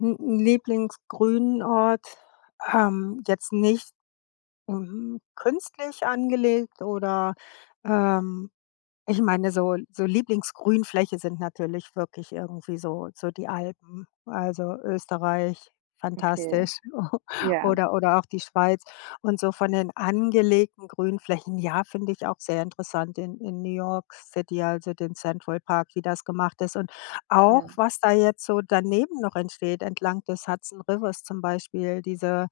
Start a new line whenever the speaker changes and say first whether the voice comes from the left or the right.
left: Hm, 'n Lieblingsgrünort, ähm, jetzt nicht, hm, künstlich angelegt oder, ähm Ich meine so so Lieblingsgrünfläche sind natürlich wirklich irgendwie so so die Alpen. Also, Österreich,
right: Okay,
left: fantastisch
right: ja.
left: oder oder auch die Schweiz. Und so von den angelegten Grünflächen, ja, finde ich auch sehr interessant. In in New York City, also, den Central Park, wie das gemacht ist. Und auch,
right: Ja.
left: was da jetzt so daneben noch entsteht entlang des Hudson Rivers zum Beispiel, diese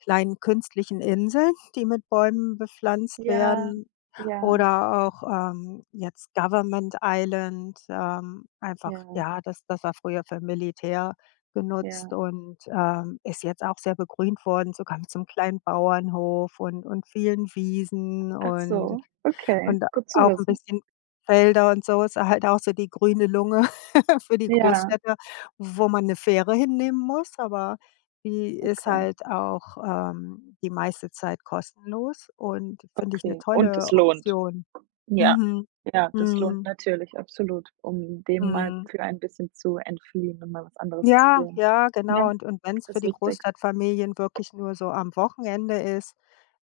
left: kleinen künstlichen Inseln, die mit Bäumen bepflanzt
right: Ja,
left: werden
right: ja.
left: oder auch, ähm, jetzt Government Island, ähm, einfach
right: Ja.
left: ja, das das war früher für Militär genutzt
right: Ja.
left: und, ähm, ist jetzt auch sehr begrünt worden, sogar mit so 'nem kleinen Bauernhof und und vielen Wiesen und
right: Achso, okay,
left: und
right: gut zu
left: auch 'n
right: wissen.
left: bisschen Felder und so. Ist a halt auch so die grüne Lunge für die
right: Ja.
left: Großstädte, wo man 'ne Fähre hinnehmen muss, aber die ist
right: Okay.
left: halt auch, ähm, die meiste Zeit kostenlos und finde ich 'ne
right: Okay, und das
left: tolle
right: lohnt.
left: Option.
right: Ja.
left: Mhm.
right: Ja, das lohnt
left: Mhm.
right: natürlich, absolut, um dem mal
left: Mhm.
right: für ein bisschen zu entfliehen und mal was anderes zu
left: Ja,
right: sehen.
left: ja, genau.
right: Ja,
left: Und und wenn's für
right: ist
left: die
right: wichtig.
left: Großstadtfamilien wirklich nur so am Wochenende ist,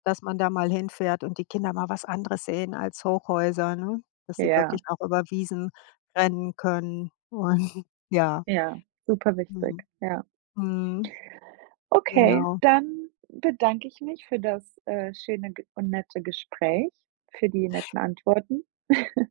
left: dass man da mal hinfährt und die Kinder mal was anderes sehen als Hochhäuser, ne? Dass sie
right: Ja.
left: wirklich auch über Wiesen rennen können und ja.
right: Ja, super
left: Mhm.
right: wichtig, ja.
left: Mhm.
right: Okay,
left: Genau.
right: dann bedanke ich mich für das, äh, schöne G und nette Gespräch, für die netten Antworten.